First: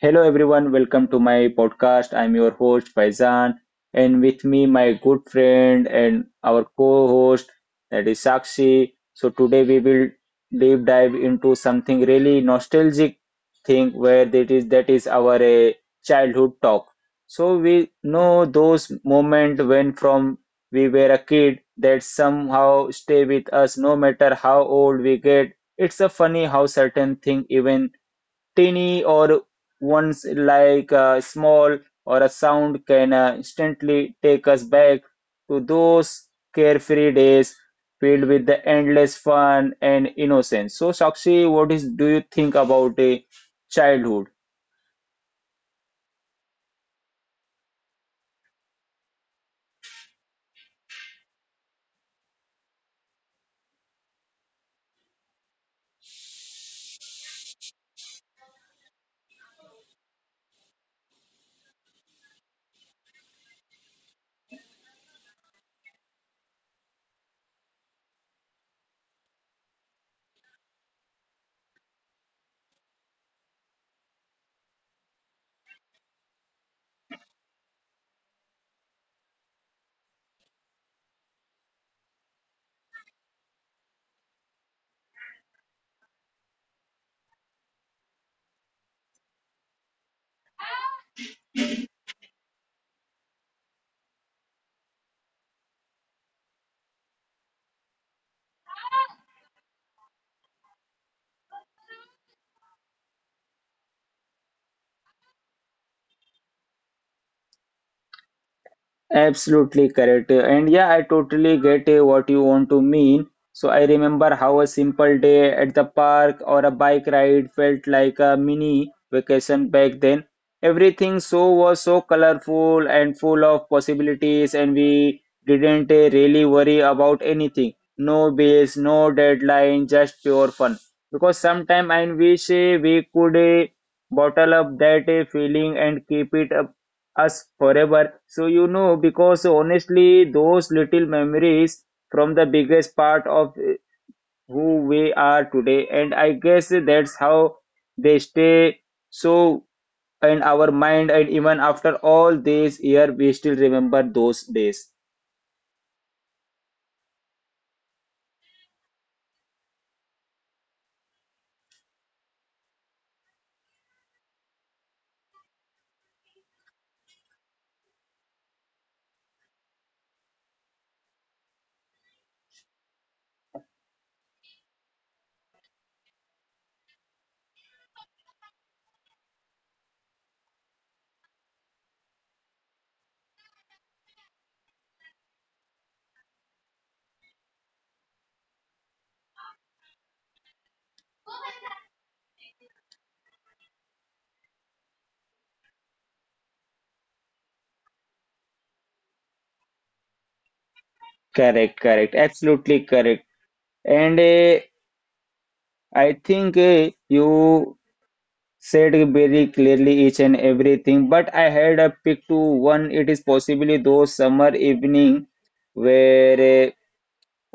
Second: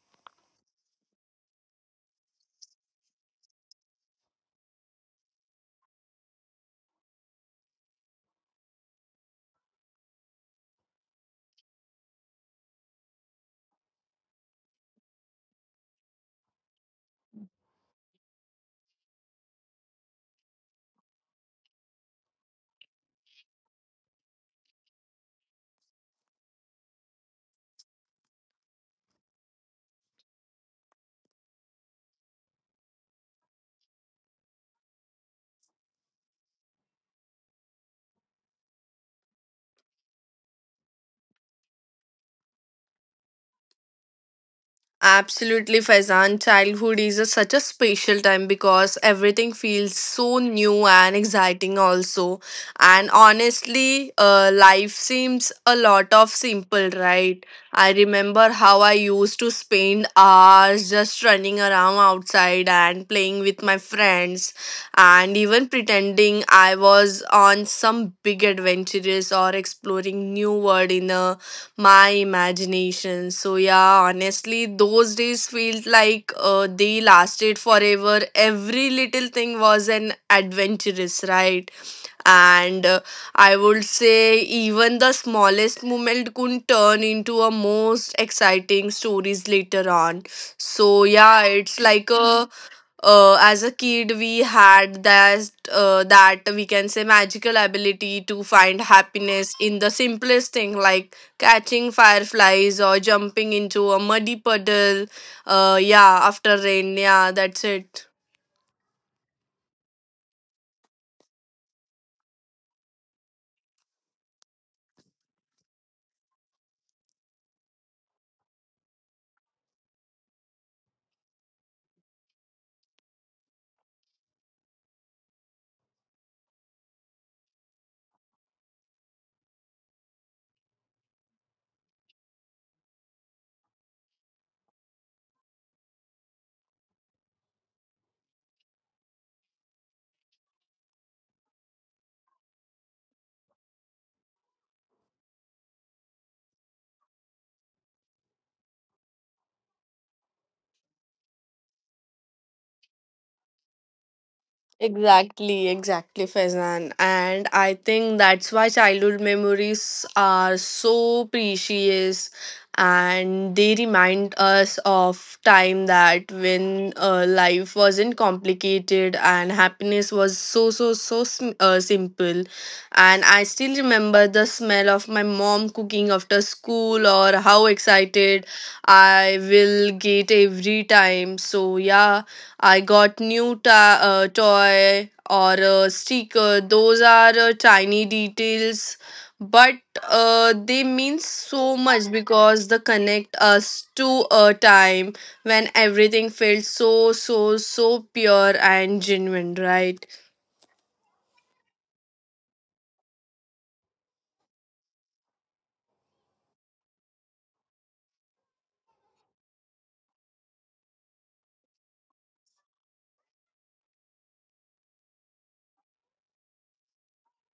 Hello everyone, welcome to my podcast. I'm your host Faizan, and with me my good friend and our co-host that is Sakshi. So today we will deep dive into something really nostalgic thing where that is our childhood talk. So we know those moments when from we were a kid that somehow stay with us no matter how old we get. It's a funny how certain thing even tiny or ones like a small or a sound can instantly take us back to those carefree days filled with the endless fun and innocence. So, Sakshi, what is do you think about a childhood? Absolutely, Faizan. Childhood is a, such a special time because everything feels so new and exciting, also. And honestly, life seems a lot of simple, right? I remember how I used to spend hours just running around outside and playing with my friends, and even pretending I was on some big adventures or exploring new world in a my imagination. So yeah, honestly, those days felt like they lasted forever. Every little thing was an adventurous, right? And I would say even the smallest moment could turn into a most exciting stories later on. So yeah, it's like a as a kid we had that we can say magical ability to find happiness in the simplest thing like catching fireflies or jumping into a muddy puddle yeah after rain, yeah, that's it. Absolutely correct. And yeah, I totally get what you want to mean. So I remember how a simple day at the park or a bike ride felt like a mini vacation back then. Everything so was so colorful and full of possibilities and we didn't really worry about anything. No bills, no deadline, just pure fun. Because sometimes I wish we could bottle up that feeling and keep it up us forever. So, because honestly, those little memories from the biggest part of who we are today, and I guess that's how they stay so in our mind, and even after all these year, we still remember those days. Exactly, exactly, Faizan. And I think that's why childhood memories are so precious, and they remind us of time that when life wasn't complicated and happiness was so, so, so simple. And I still remember the smell of my mom cooking after school or how excited I will get every time. So, yeah, I got new toy or a sticker. Those are tiny details, but they mean so much because they connect us to a time when everything felt so so so pure and genuine, right? Correct, absolutely correct. And I think you said very clearly each and everything, but I had a pick to one. It is possibly those summer evening where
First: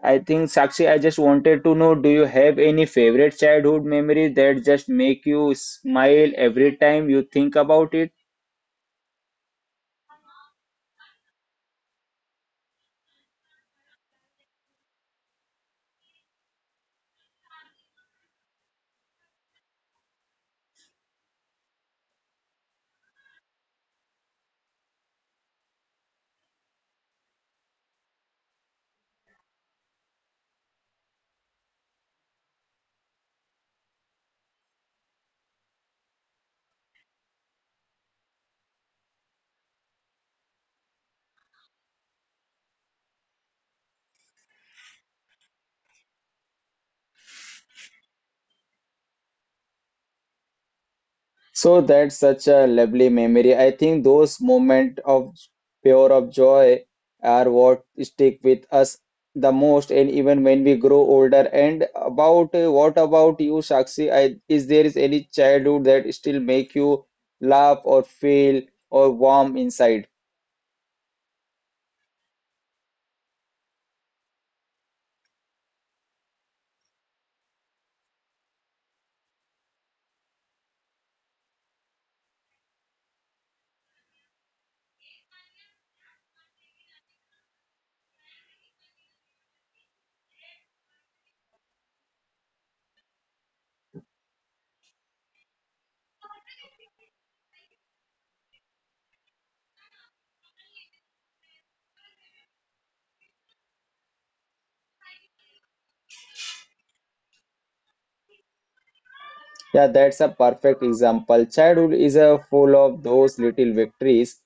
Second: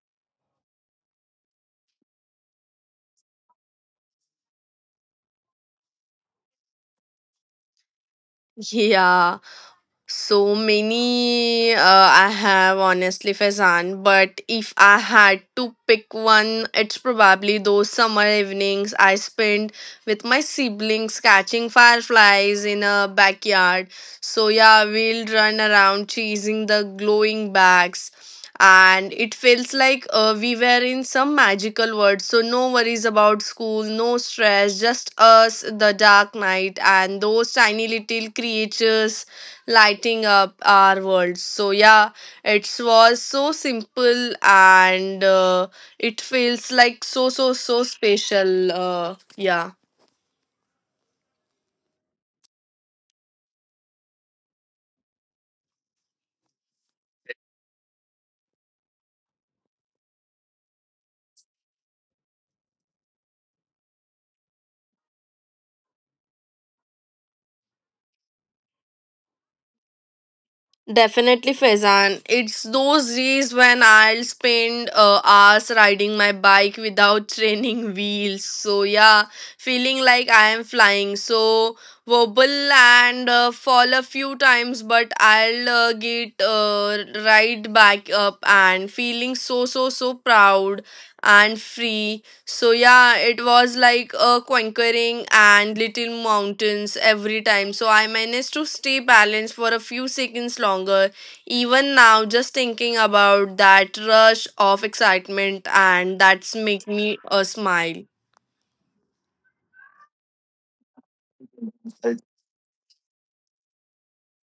I think Sakshi, I just wanted to know, do you have any favorite childhood memory that just make you smile every time you think about it? Yeah. So many I have honestly, Fazan, but if I had to pick one, it's probably those summer evenings I spent with my siblings catching fireflies in a backyard. So yeah, we'll run around chasing the glowing bags. And it feels like we were in some magical world. So, no worries about school, no stress, just us, the dark night, and those tiny little creatures lighting up our world. So yeah, it was so simple and it feels like so so so special. Yeah. So that's such a lovely memory. I think those moments of pure of joy are what stick with us the most, and even when we grow older. And about what about you, Shakshi? Is there is any childhood that still make you laugh or feel or warm inside? Definitely, Faizan. It's those days when I'll spend hours riding my bike without training wheels. So, yeah, feeling like I am flying. So, wobble and fall a few times, but I'll get right back up and feeling so, so, so proud and free. So yeah, it was like a conquering and little mountains every time. So I managed to stay balanced for a few seconds longer. Even now, just thinking about that rush of excitement and that's make me a smile. Yeah, that's a perfect example. Childhood is a full of those little victories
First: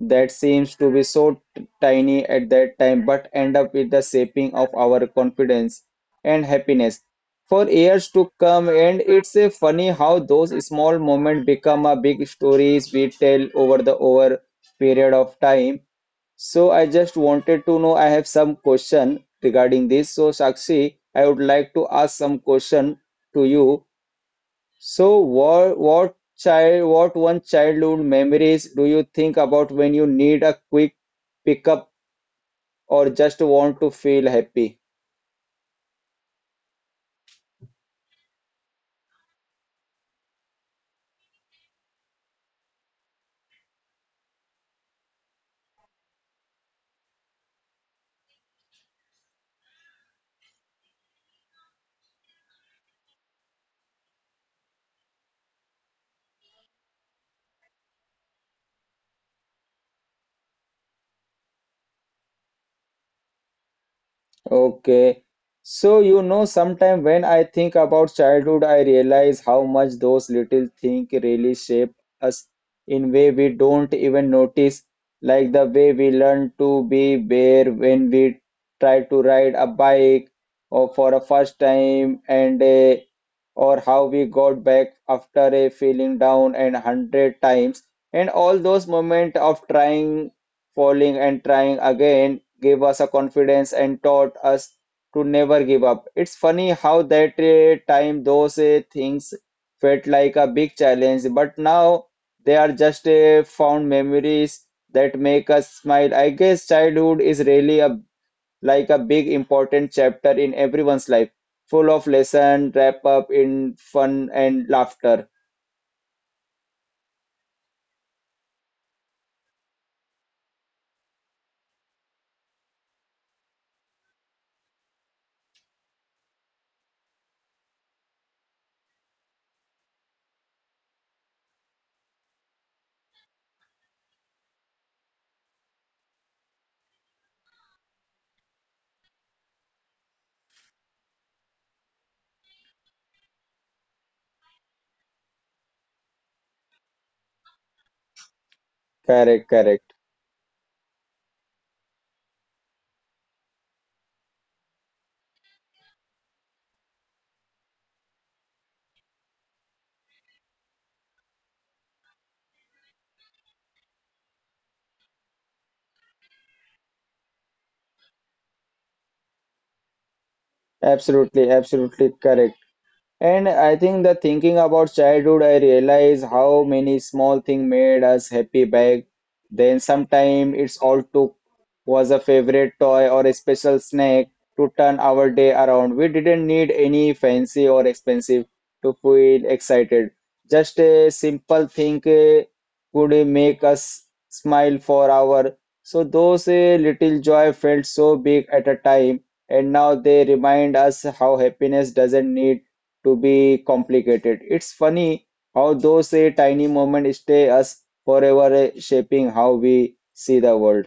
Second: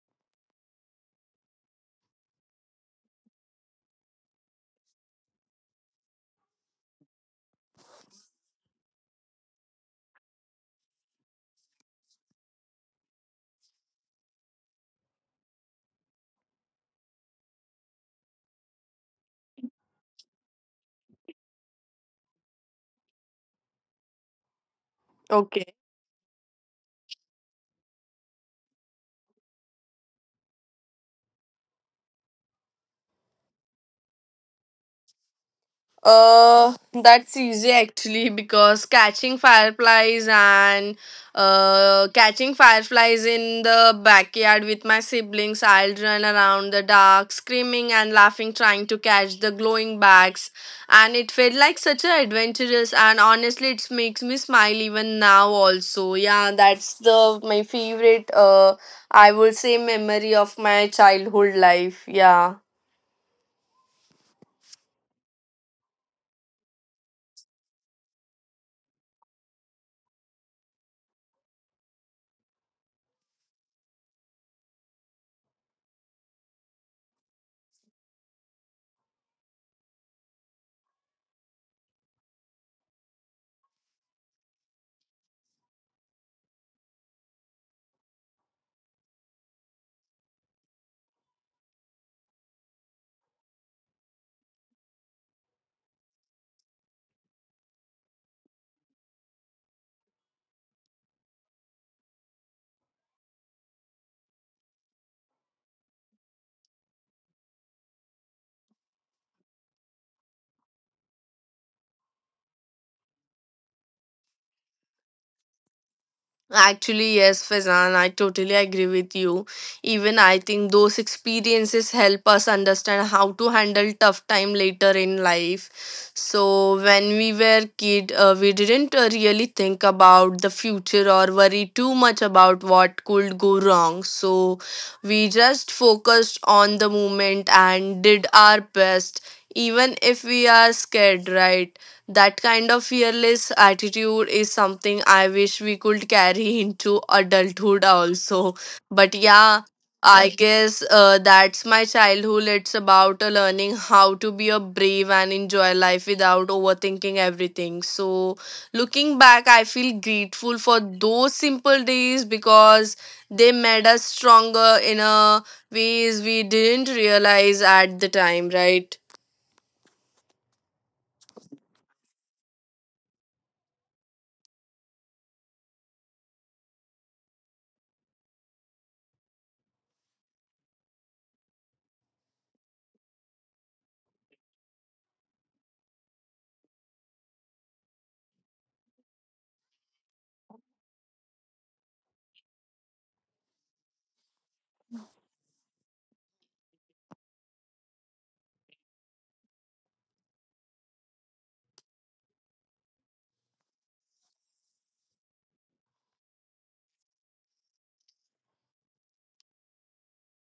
that seems to be so tiny at that time, but end up with the shaping of our confidence and happiness for years to come. And it's a funny how those small moments become a big stories we tell over the over period of time. So I just wanted to know. I have some question regarding this. So Sakshi, I would like to ask some question to you so Okay. what one childhood memories do you think about when you need a quick pickup or just want to feel happy? Uh, that's easy actually because catching fireflies in the backyard with my siblings, I'll run around the dark, screaming and laughing, trying to catch the glowing bags. And it felt like such an adventurous, and honestly, it makes me smile even now. Also, yeah, that's the my favorite. I would say memory of my childhood life. Yeah. Okay. So, you know, sometimes when I think about childhood, I realize how much those little things really shape us in way we don't even notice, like the way we learn to be bare when we try to ride a bike or for a first time and or how we got back after a feeling down and hundred times and all those moments of trying, falling and trying again gave us a confidence and taught us to never give up. It's funny how that time those things felt like a big challenge, but now they are just found memories that make us smile. I guess childhood is really a like a big important chapter in everyone's life, full of lesson, wrap up in fun and laughter. Actually, yes, Fazan, I totally agree with you. Even I think those experiences help us understand how to handle tough time later in life. So when we were kid, we didn't really think about the future or worry too much about what could go wrong. So we just focused on the moment and did our best, even if we are scared, right? That kind of fearless attitude is something I wish we could carry into adulthood also. Correct, But correct. yeah, I Right. guess that's my childhood. It's about learning how to be a brave and enjoy life without overthinking everything. So, looking back, I feel grateful for those simple days because they made us stronger in a ways we didn't realize at the time, right? Absolutely correct. And I think the thinking about childhood, I realize how many small things made us happy back then. Sometimes it's all took was a favorite toy or a special snack to turn our day around. We didn't need any fancy or expensive to feel excited. Just a simple thing could make us smile for hour. So those little joy felt so big at a time, and now they remind us how happiness doesn't need to be complicated. It's funny how those a tiny moments stay us forever, shaping how we see the world.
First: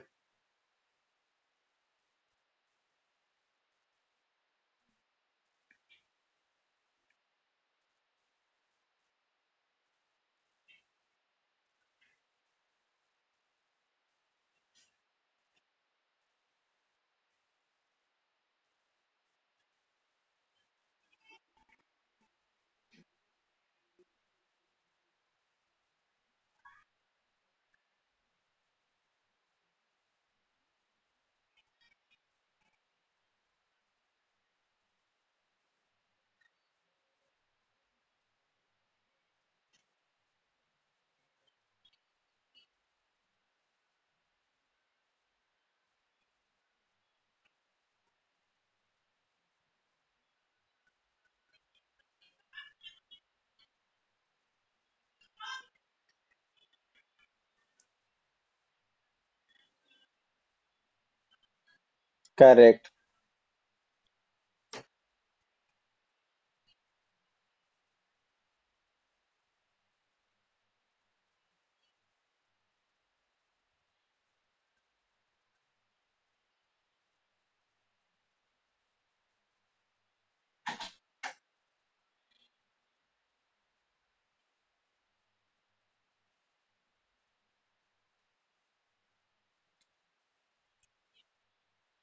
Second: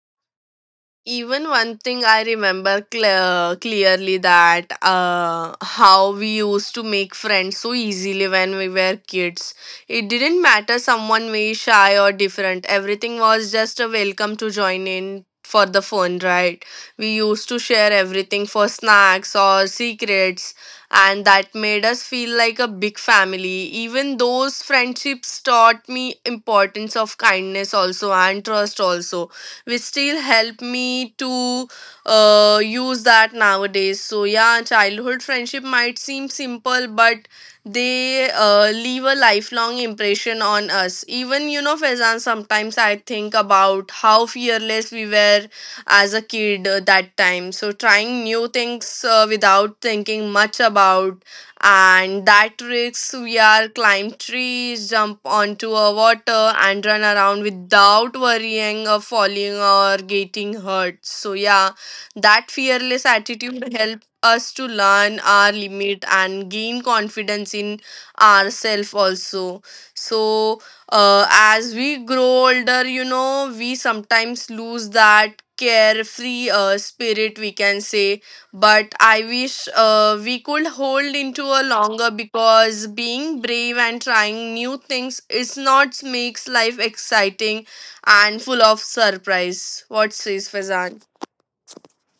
Even one thing I remember clearly that how we used to make friends so easily when we were kids. It didn't matter someone way shy or different, everything was just a welcome to join in for the fun, right? We used to share everything for snacks or secrets, and that made us feel like a big family. Even those friendships taught me importance of kindness also and trust also, which still help me to use that nowadays. So yeah, childhood friendship might it seems simple, but they leave a lifelong impression on us. Even, you know, Faizan, sometimes I think about how fearless we were as a kid that time. So, trying new things without thinking much about, and that risks we are climb trees, jump onto a water, and run around without worrying of falling or getting hurt. So, yeah, that fearless Correct. attitude helped us to learn our limit and gain confidence in ourselves also. So as we grow older, you know, we sometimes lose that carefree spirit we can say, but I wish we could hold into a longer because being brave and trying new things is not makes life exciting and full of surprise. What says, Fazan?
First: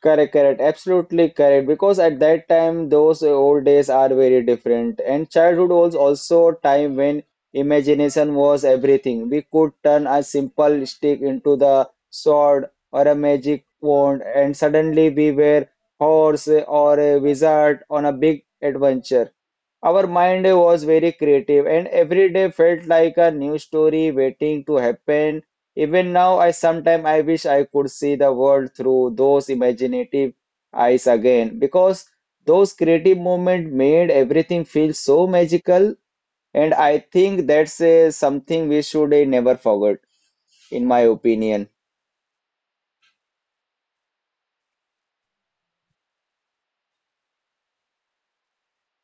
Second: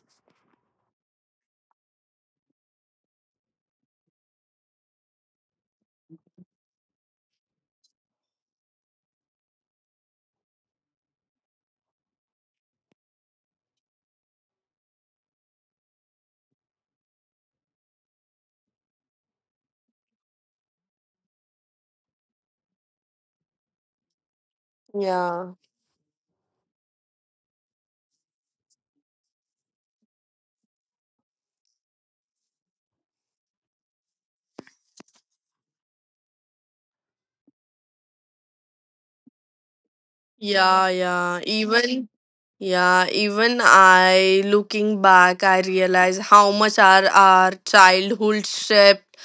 Correct, absolutely correct. Because at that time, those old days are very different. And childhood was also a time when imagination was everything. We could turn a simple stick into the sword or a magic wand, and suddenly we were horse or a wizard on a big adventure. Our mind was very creative, and every day felt like a new story waiting to Yeah, happen. Even now, I sometimes I wish I could see the world through those imaginative eyes again, because those creative moments made everything feel so magical, and I think that's something we should never forget, yeah, in my yeah, opinion. even Yeah, even I looking back, I realize how much our childhood shaped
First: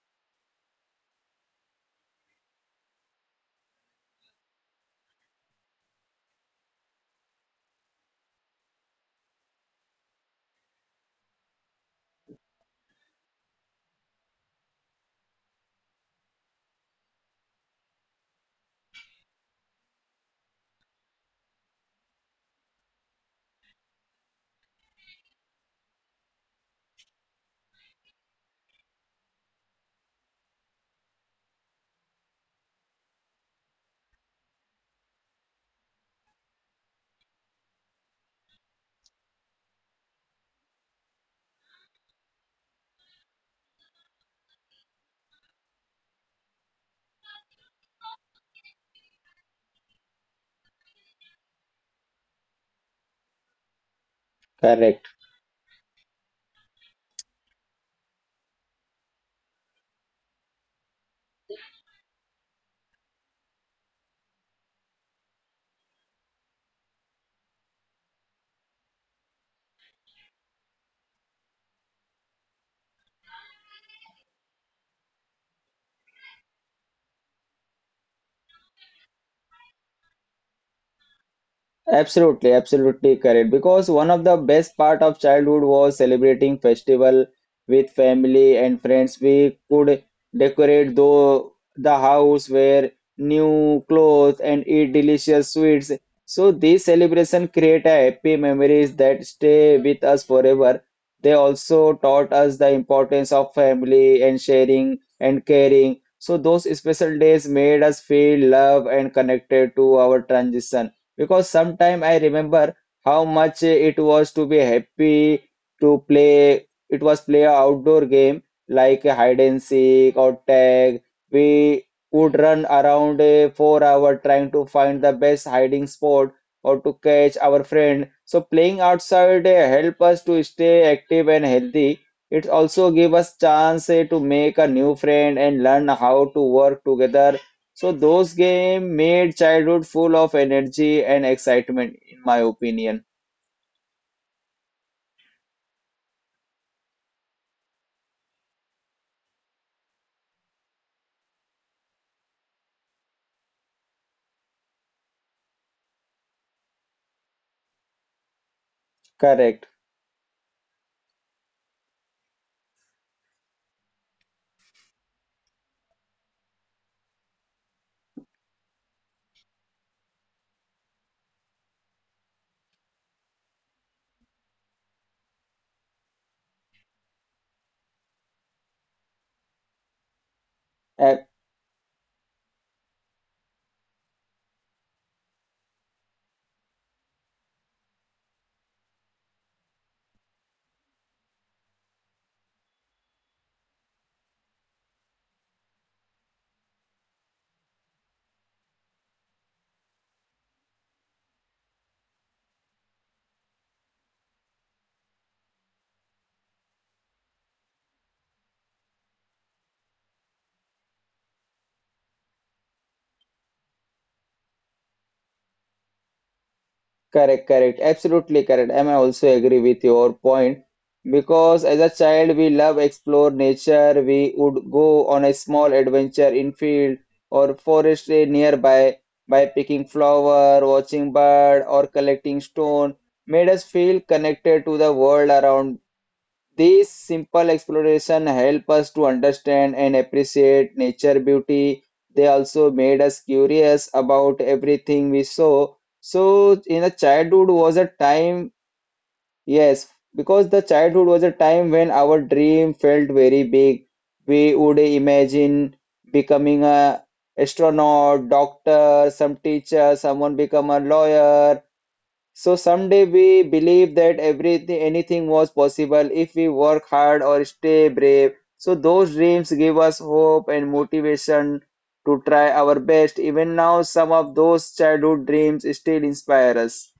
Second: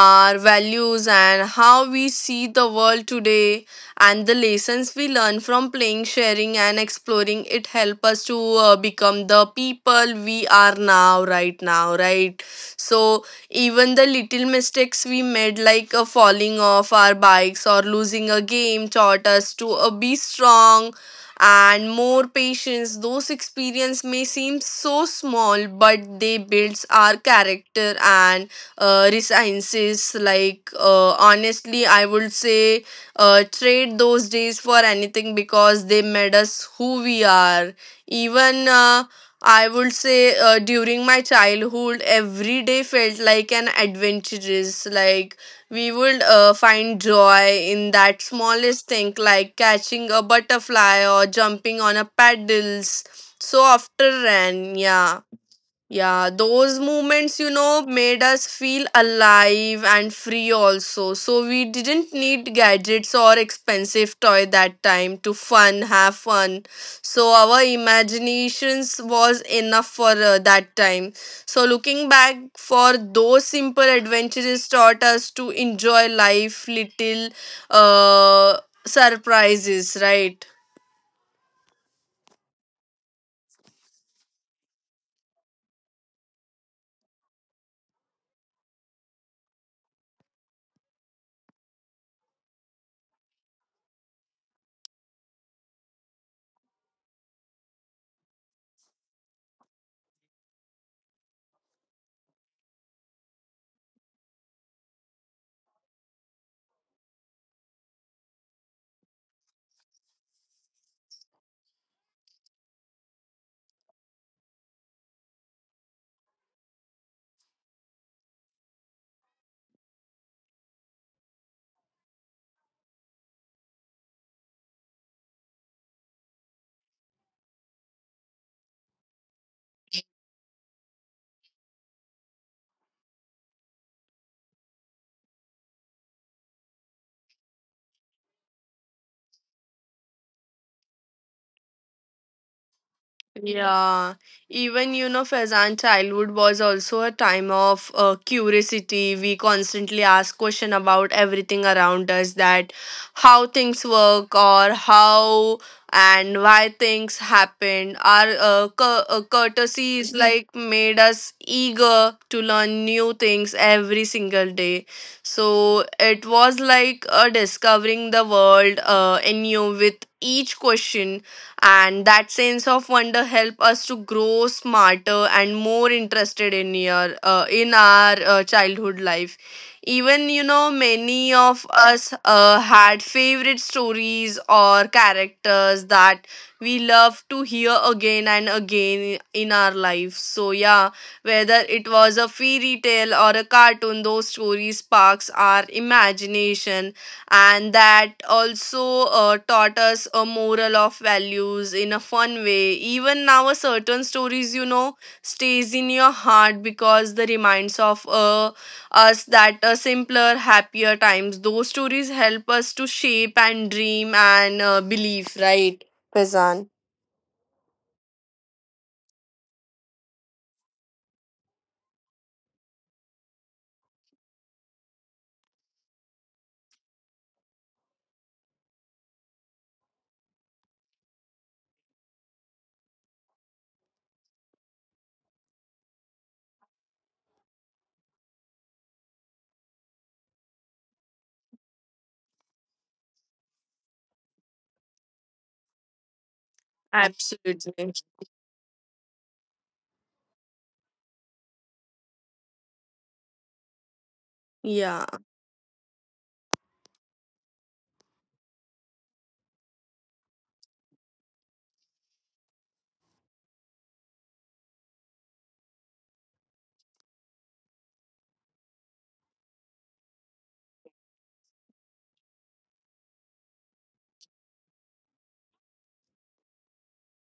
our values and how we see the world today, and the lessons we learn from playing sharing and exploring it help us to become the people we are now, right? So even the little mistakes we made like falling off our bikes or losing a game taught us to be strong and more patience. Those experiences may seem so small, but they builds our character and resiliences. Like honestly, I would say trade those days for anything because they made us who we are. Even I would say during my childhood, every day felt like an adventurous. Like we would find joy in that smallest thing like catching a butterfly or jumping on a paddles. So after ran, Correct. yeah. Yeah, those moments, you know, made us feel alive and free also. So we didn't need gadgets or expensive toy that time to have fun. So our imaginations was enough for that time. So looking back for those simple adventures taught us to enjoy life, little uh, surprises, right? Absolutely correct. Because one of the best part of childhood was celebrating festival with family and friends. We could decorate though the house wear new clothes and eat delicious sweets. So these celebration create a happy memories that stay with us forever. They also taught us the importance of family and sharing and caring. So those special days made us feel love and connected to our transition because sometime I remember how much it was to be happy to play. It was play a outdoor game like a hide and seek or tag. We would run around a 4 hour trying to find the best hiding spot or to catch our friend. So playing outside help us to stay active and healthy. It also give us chance to make a new friend and learn how to work together so those games made childhood full of energy and excitement, in my opinion. Yeah, even you know, Faizan, childhood was also a time of curiosity. We constantly ask question about everything around us, that how things work or how and why things happen. Our Correct. courtesy is Mhm. like made us eager to learn new things every single day. So it was like discovering the world anew with each question, and that sense of wonder help us to grow smarter and more interested in your in our childhood life. Even, you know, many Uh, of us had favorite stories or characters that we love to hear again and again in our life. So yeah, whether it was a fairy tale or a cartoon, those stories sparks our imagination, and that also taught us a moral of values in a fun way. Even now a certain stories, you know, stays in your heart because the reminds of us that a simpler happier times. Those stories help us to shape and dream and believe, right, Faizan? correct. Absolutely correct. And I also agree with your point because as a child we love explore nature. We would go on a small adventure in field or forest nearby by picking flower, watching bird or collecting stone made us feel connected to the world around. This simple exploration help us to understand and appreciate nature beauty. They also made us curious about everything we saw. So in a childhood Absolutely was a time, yes, because the childhood was a time when our dream felt very big. We would yeah. imagine becoming a astronaut, doctor, some teacher, someone become a lawyer, so someday we believe that everything, anything was possible if we work hard or stay brave. So those dreams give us hope and motivation to try our best. Even now, some of those childhood dreams still inspire us.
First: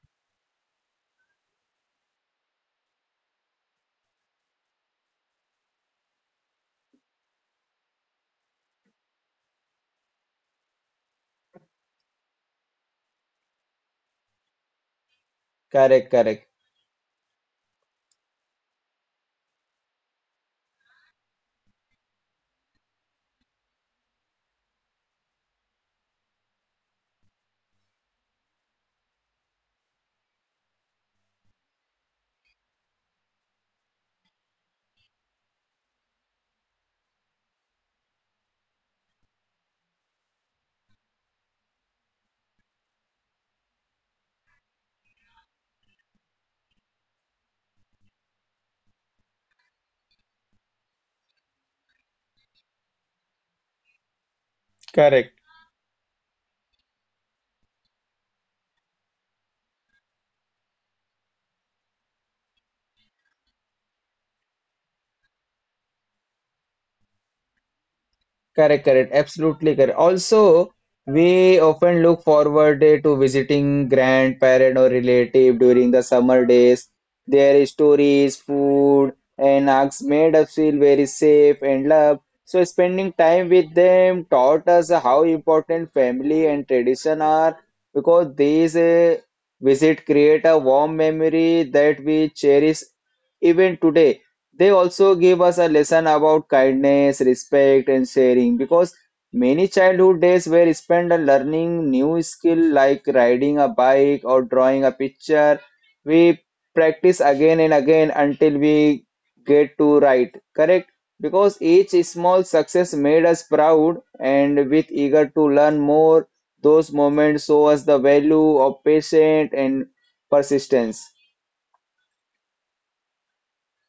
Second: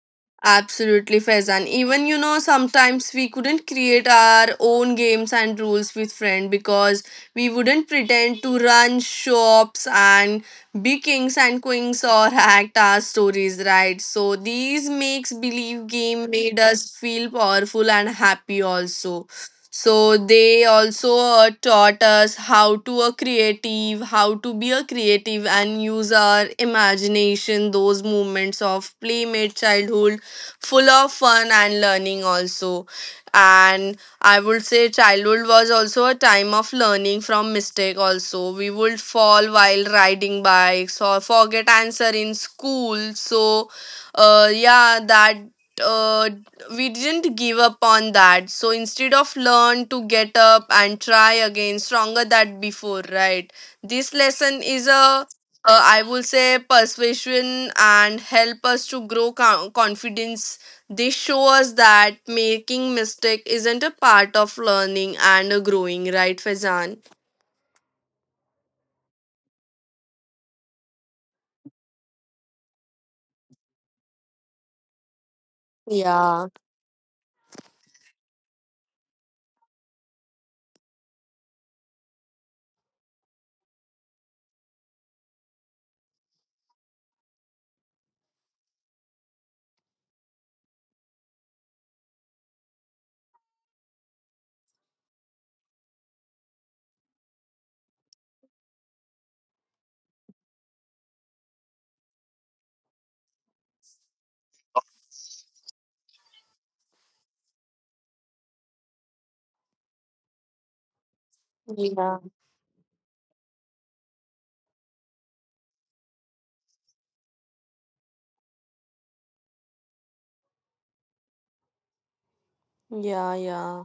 Absolutely, Faizan. Even you know, sometimes we couldn't create our own games and rules with friend because we wouldn't pretend to run shops and be kings and queens or act our stories, right? So these makes believe Correct, game correct. made us feel powerful and happy also. So they also taught us how to a creative, how to be a creative and use our imagination, those moments of playmate childhood, full of fun and learning also. And I would say childhood was also a time of learning from mistake also. We would fall while riding bikes or forget answer in school. So yeah, that uh, we didn't give up on that. So instead of learn to get up and try again, stronger than before, right? This lesson is a, Correct. I will say, persuasion and help us to grow confidence. They show us that making mistake isn't a part of learning and growing, right, Fazan? Correct, absolutely correct. Also, we often look forward to visiting grandparent or relative during the summer Yeah, days. Their stories, food, and acts made us feel very safe and loved. So, spending time with them taught us how important family and tradition are because these visit create a warm memory that we cherish even today. They also give us a lesson about kindness, respect, and sharing because many childhood days were spent on learning new skill like riding a bike or drawing a picture. We practice again and again until we get to write, correct? Because each yeah, small success made us proud and with eager to learn more, those moments show us the value of patience and persistence. yeah, yeah.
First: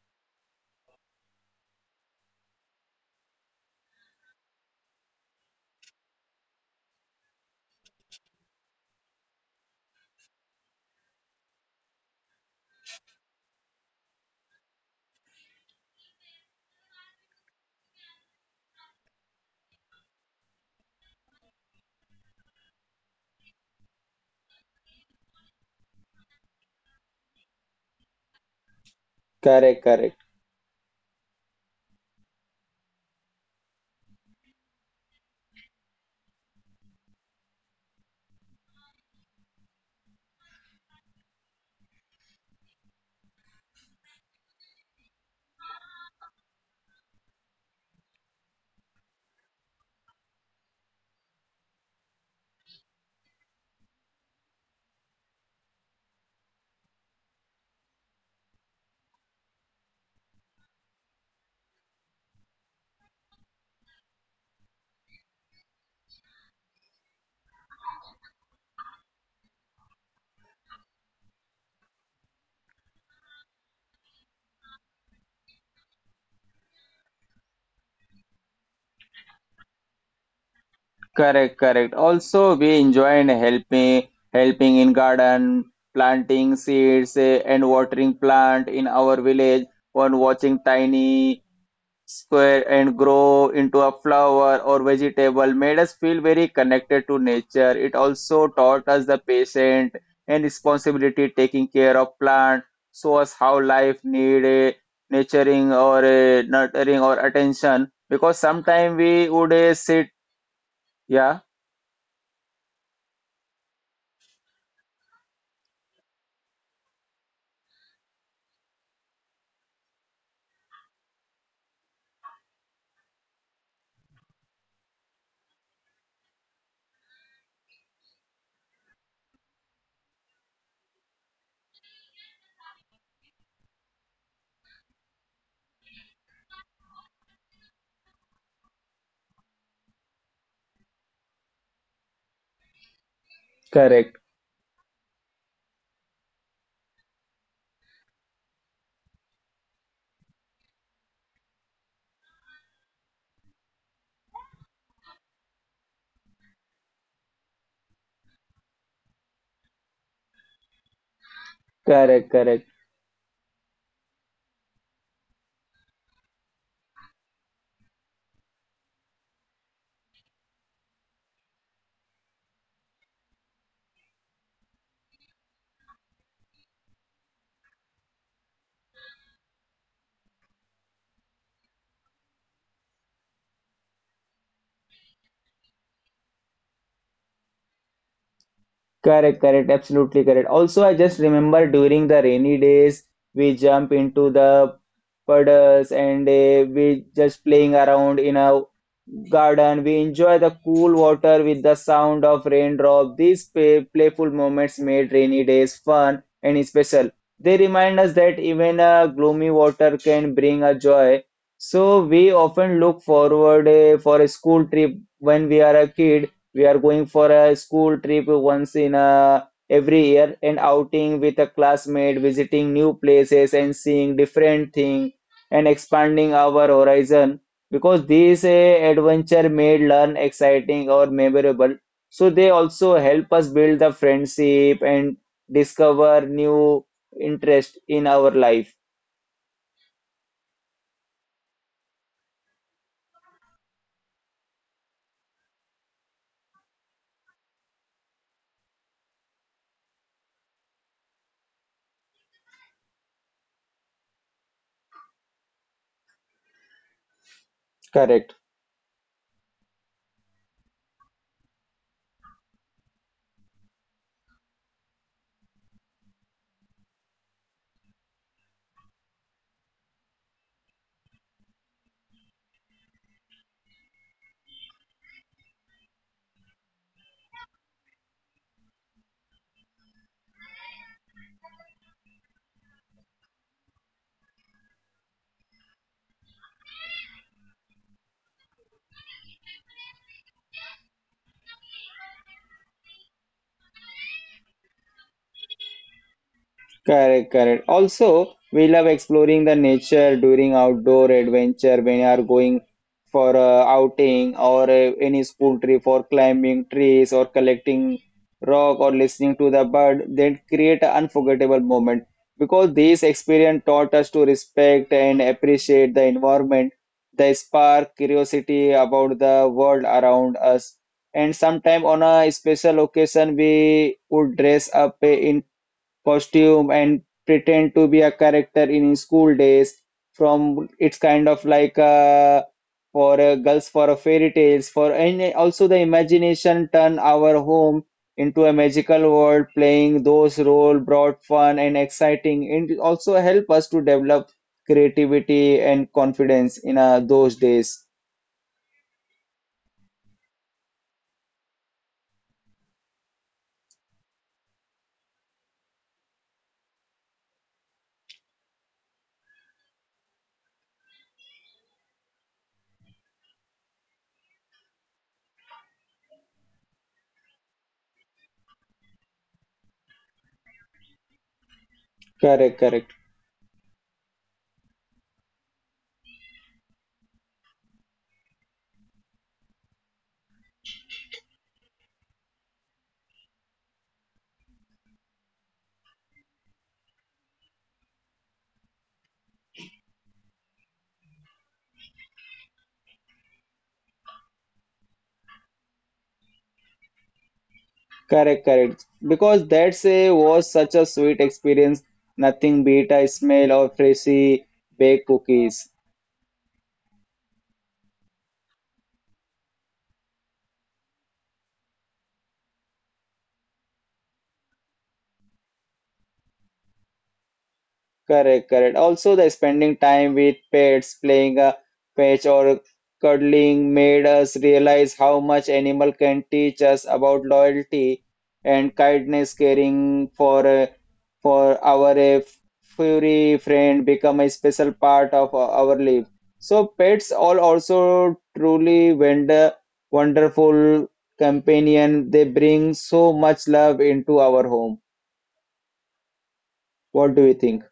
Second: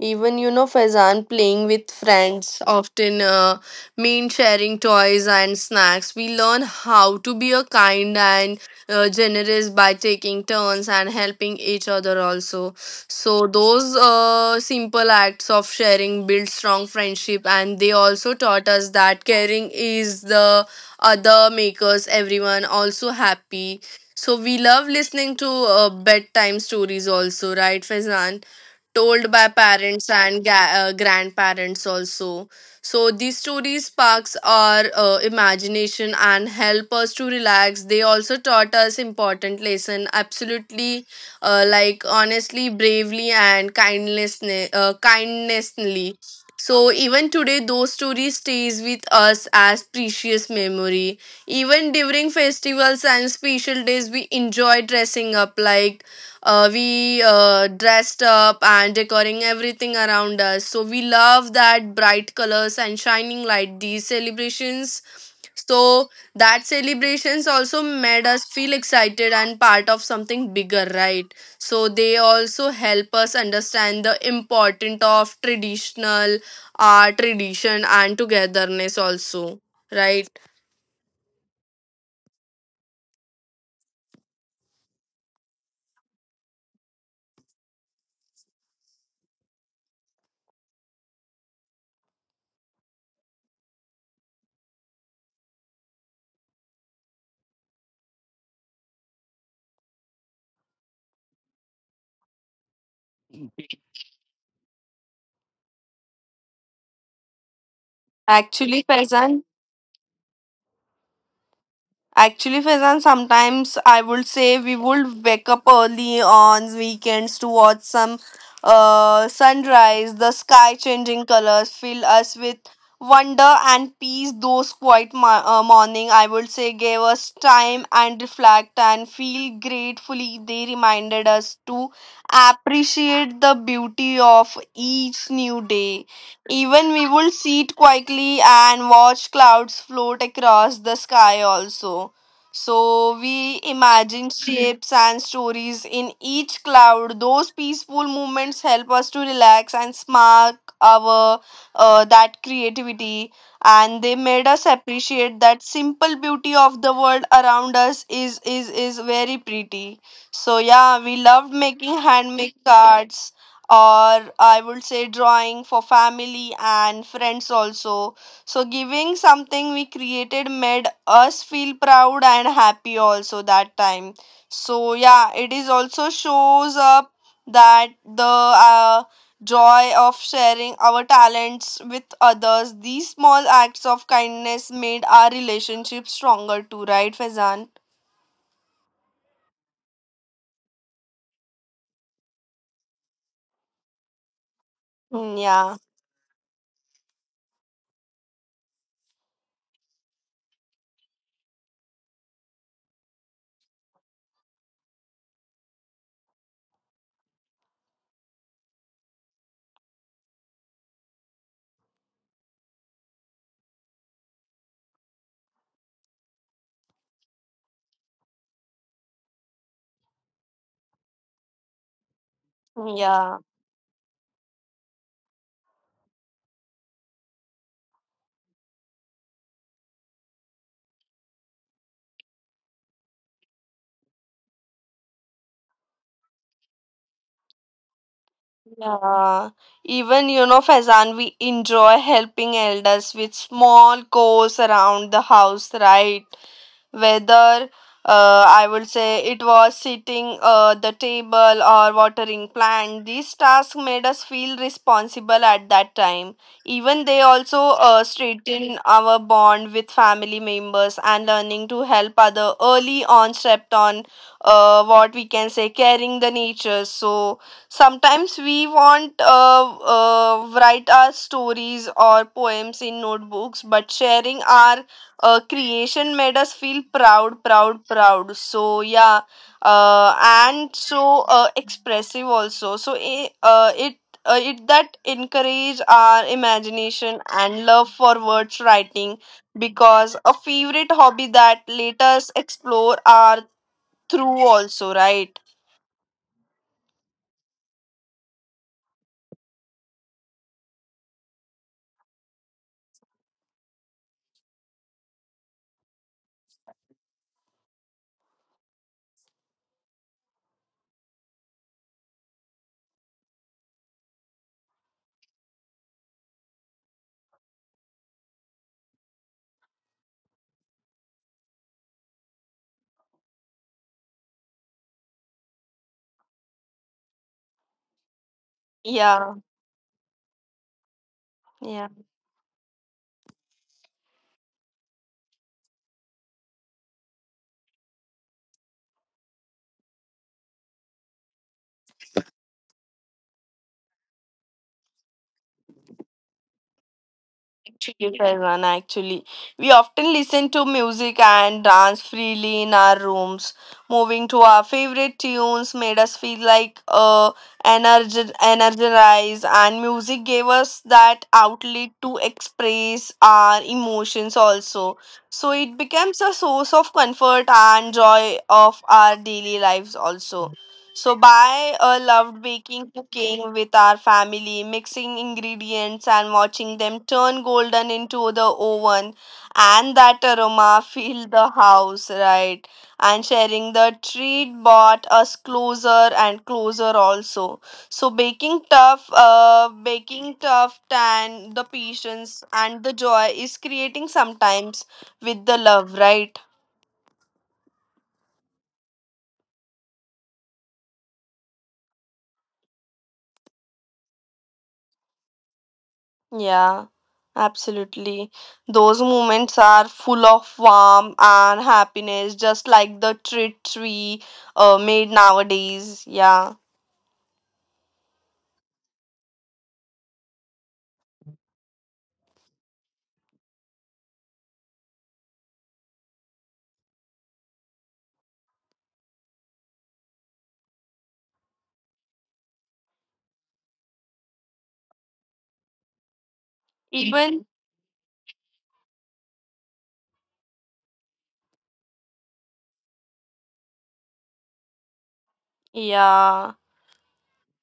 Even you know Faizan, playing with friends often mean sharing toys and snacks. We learn how to be a kind and generous by taking turns and helping each other also. So those simple acts of sharing build strong friendship, and they also taught us that caring is the other makers everyone also happy. So we love listening to bedtime stories also, right Faizan? Told by Correct, parents correct. and grandparents also. So these stories sparks our imagination and help us to relax. They also taught us important lesson. Absolutely, like honestly, bravely and kindness, kindnessly. So even today, those stories stays with us as precious memory. Even during festivals and special days, we enjoy dressing up like we dressed up and decorating everything around us, so we love that bright colors and shining light these celebrations, so that celebrations also made us feel excited and part of something bigger, right? So they also help us understand the importance of traditional art tradition and togetherness also, right? Correct. Also, we enjoyed helping in garden, planting seeds and watering plant in our village, or watching tiny square and grow into a flower or vegetable made us feel very connected to nature. It also taught us the patience and responsibility taking care of plant, show us how life need a nurturing or attention because Actually, sometimes we Faizan, would sit, yeah. Actually, Faizan, sometimes I would say we would wake up early on weekends to watch some sunrise, the sky changing colors fill us with wonder and peace. Those quiet morning, I would say, gave us time and reflect and feel gratefully. They reminded us to appreciate the beauty of each new day. Even we would sit quietly and watch clouds float across the sky also. So we Correct. imagine shapes and stories in each cloud. Those peaceful moments help us to relax and spark our that creativity, and they made us appreciate that simple beauty of the world around us is very pretty. So yeah, we loved making Correct, handmade correct, cards, or I would say drawing for family and friends also. So giving something we created made us feel proud and happy also that time. So yeah, it is also shows up that the joy of sharing our talents with others. These small acts of kindness made our relationship stronger too, right, Fezan? correct, absolutely correct. Also, I just remember during the rainy days, we jump into the Yeah, puddles and we just playing around in a garden. We enjoy the cool water with the sound of raindrop. These playful moments made rainy days fun and special. They remind us that even a gloomy water can bring a joy. So we often look forward for a school trip when we are a kid. We are going for a school trip once in a, every year, and outing with a classmate, visiting new yeah. places and seeing different things and expanding our horizon. Because these adventure made learn exciting or memorable. So they also help us build the friendship and discover new interest in our life. Yeah, even you know, Faizan, we enjoy helping elders with small chores around the house, right? Whether I would say it was sitting the table or watering plant, these tasks made us feel responsible at that time. Even they also Correct. strengthen our bond with family members and learning to help other early on stepped on what we can say caring the nature. So sometimes we want write our stories or poems in notebooks, but sharing our creation made us feel proud. So yeah, and so expressive also. So it that encourage our imagination and love for words writing because a favorite hobby that let us explore our through also, right. Correct. Also, we love exploring the nature during outdoor adventure when you are going for a outing or a, any school trip or climbing trees or collecting rock or listening to the bird, then create an unforgettable moment because this experience taught us to respect and appreciate the environment. They spark curiosity about the world around us. And sometime on a special occasion, we would dress up in costume and pretend to Yeah, be a character in his school days yeah. from it's kind of like for girls for a fairy tales for and also the imagination turn our home into a magical world playing those role brought fun and exciting and also help us to develop creativity and confidence in those To days. you, actually. We often listen to music and dance freely in our rooms. Moving to our favorite tunes made us feel like energized, and music gave us that outlet to express our emotions also. So it becomes a source of comfort and joy of our daily lives also. So by loved correct baking, correct cooking with our family, mixing ingredients and watching them turn golden into the oven, and that aroma fill the house, right? And sharing the treat brought us closer and closer also. So baking tough, and the patience and the joy is creating sometimes with the love, right? Correct, correct. Because that say was such a sweet experience. Nothing beat a smell of freshly baked cookies. Yeah, absolutely. Those moments are full of warmth and happiness, just like the treats we made nowadays. Yeah. Correct. Also, the spending time with pets, playing a fetch or cuddling made us realize how much animal can teach us about loyalty and kindness, caring for our furry friend become a special part of our life. So pets are Even, also truly wonderful companion. They bring so much love into our home. yeah. What do you think?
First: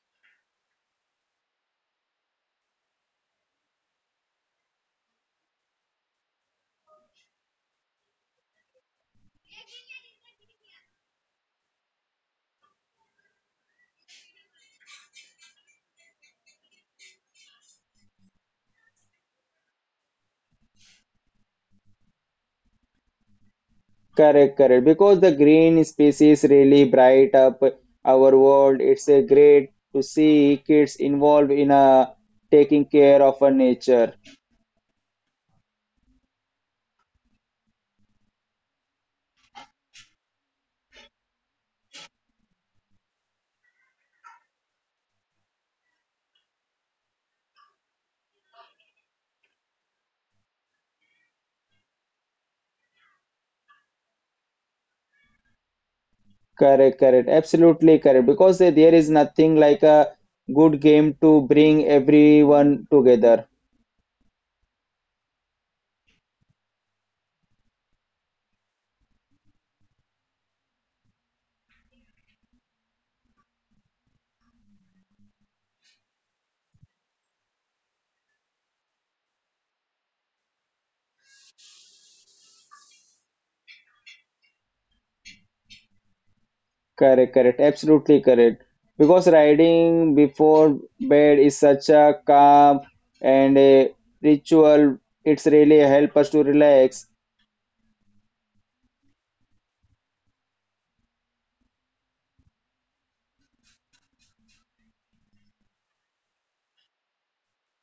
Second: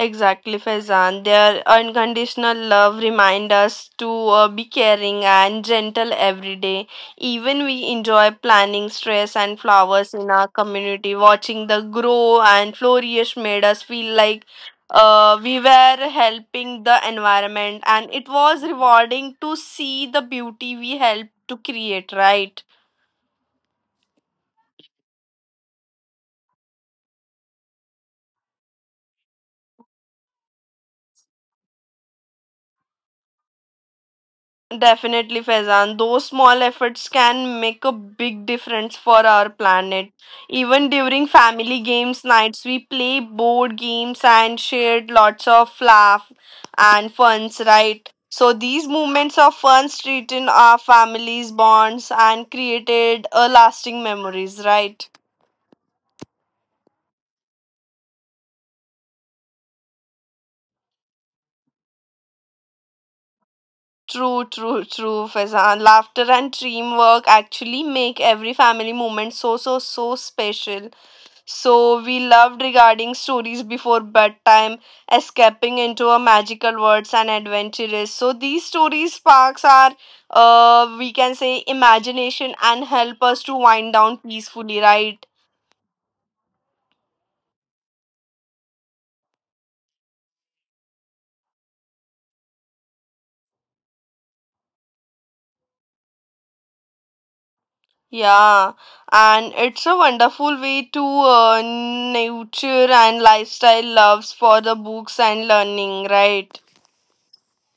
Exactly, Faizan. Their unconditional love remind us to be caring and gentle every day. Even we enjoy planting stress and flowers in our community. Watching the grow and flourish made us feel like we were helping the environment, and it was rewarding to see the beauty we helped to create. Right. Correct. Because the green spaces really bright up our world. It's a great to see kids involved in a taking care of a nature. Definitely, Faizan. Those small efforts can make a big difference for our planet. Even during family games nights, we play board games and shared lots of laugh and funs, right? So these moments of fun strengthen our families' bonds and created a lasting memories, right? Correct. Absolutely correct. Because there is nothing like a good game to bring everyone together. True, true, true, Faizan. Laughter and teamwork actually make every family moment so special. So we loved regarding stories before bedtime, escaping into a magical worlds and adventures. So these story sparks our, we can say, imagination and help us to wind down peacefully, right? Correct. Absolutely correct. Because riding before bed is such a calm and a ritual. It's really help us to relax. Yeah, and it's a wonderful way to nurture and lifestyle loves for the books and learning, right?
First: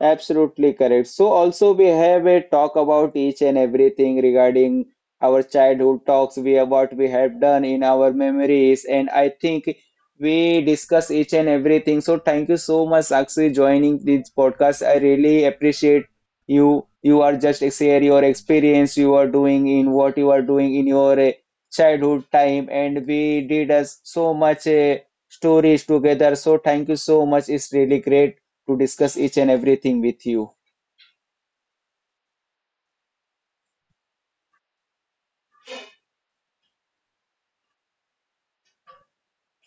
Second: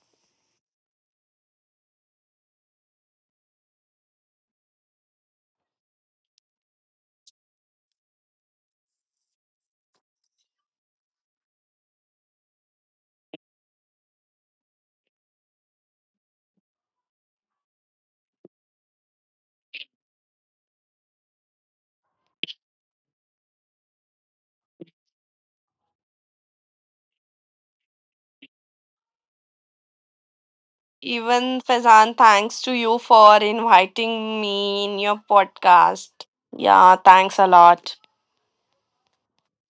Absolutely correct. So also we have a talk about each and everything regarding our childhood talks, we have what we have done in our memories, and I think we discuss each and everything. So thank you so much, Sakshi, joining this podcast. I really appreciate you. You are just share your experience you are doing in what you are doing in your childhood time, and we did us so much stories together. So thank you so much. It's really great to discuss each and everything with you. Even Fazan, thanks to you for inviting me in your podcast. Yeah, thanks a lot.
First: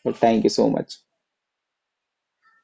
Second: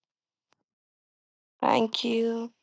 So thank you so much. Thank you.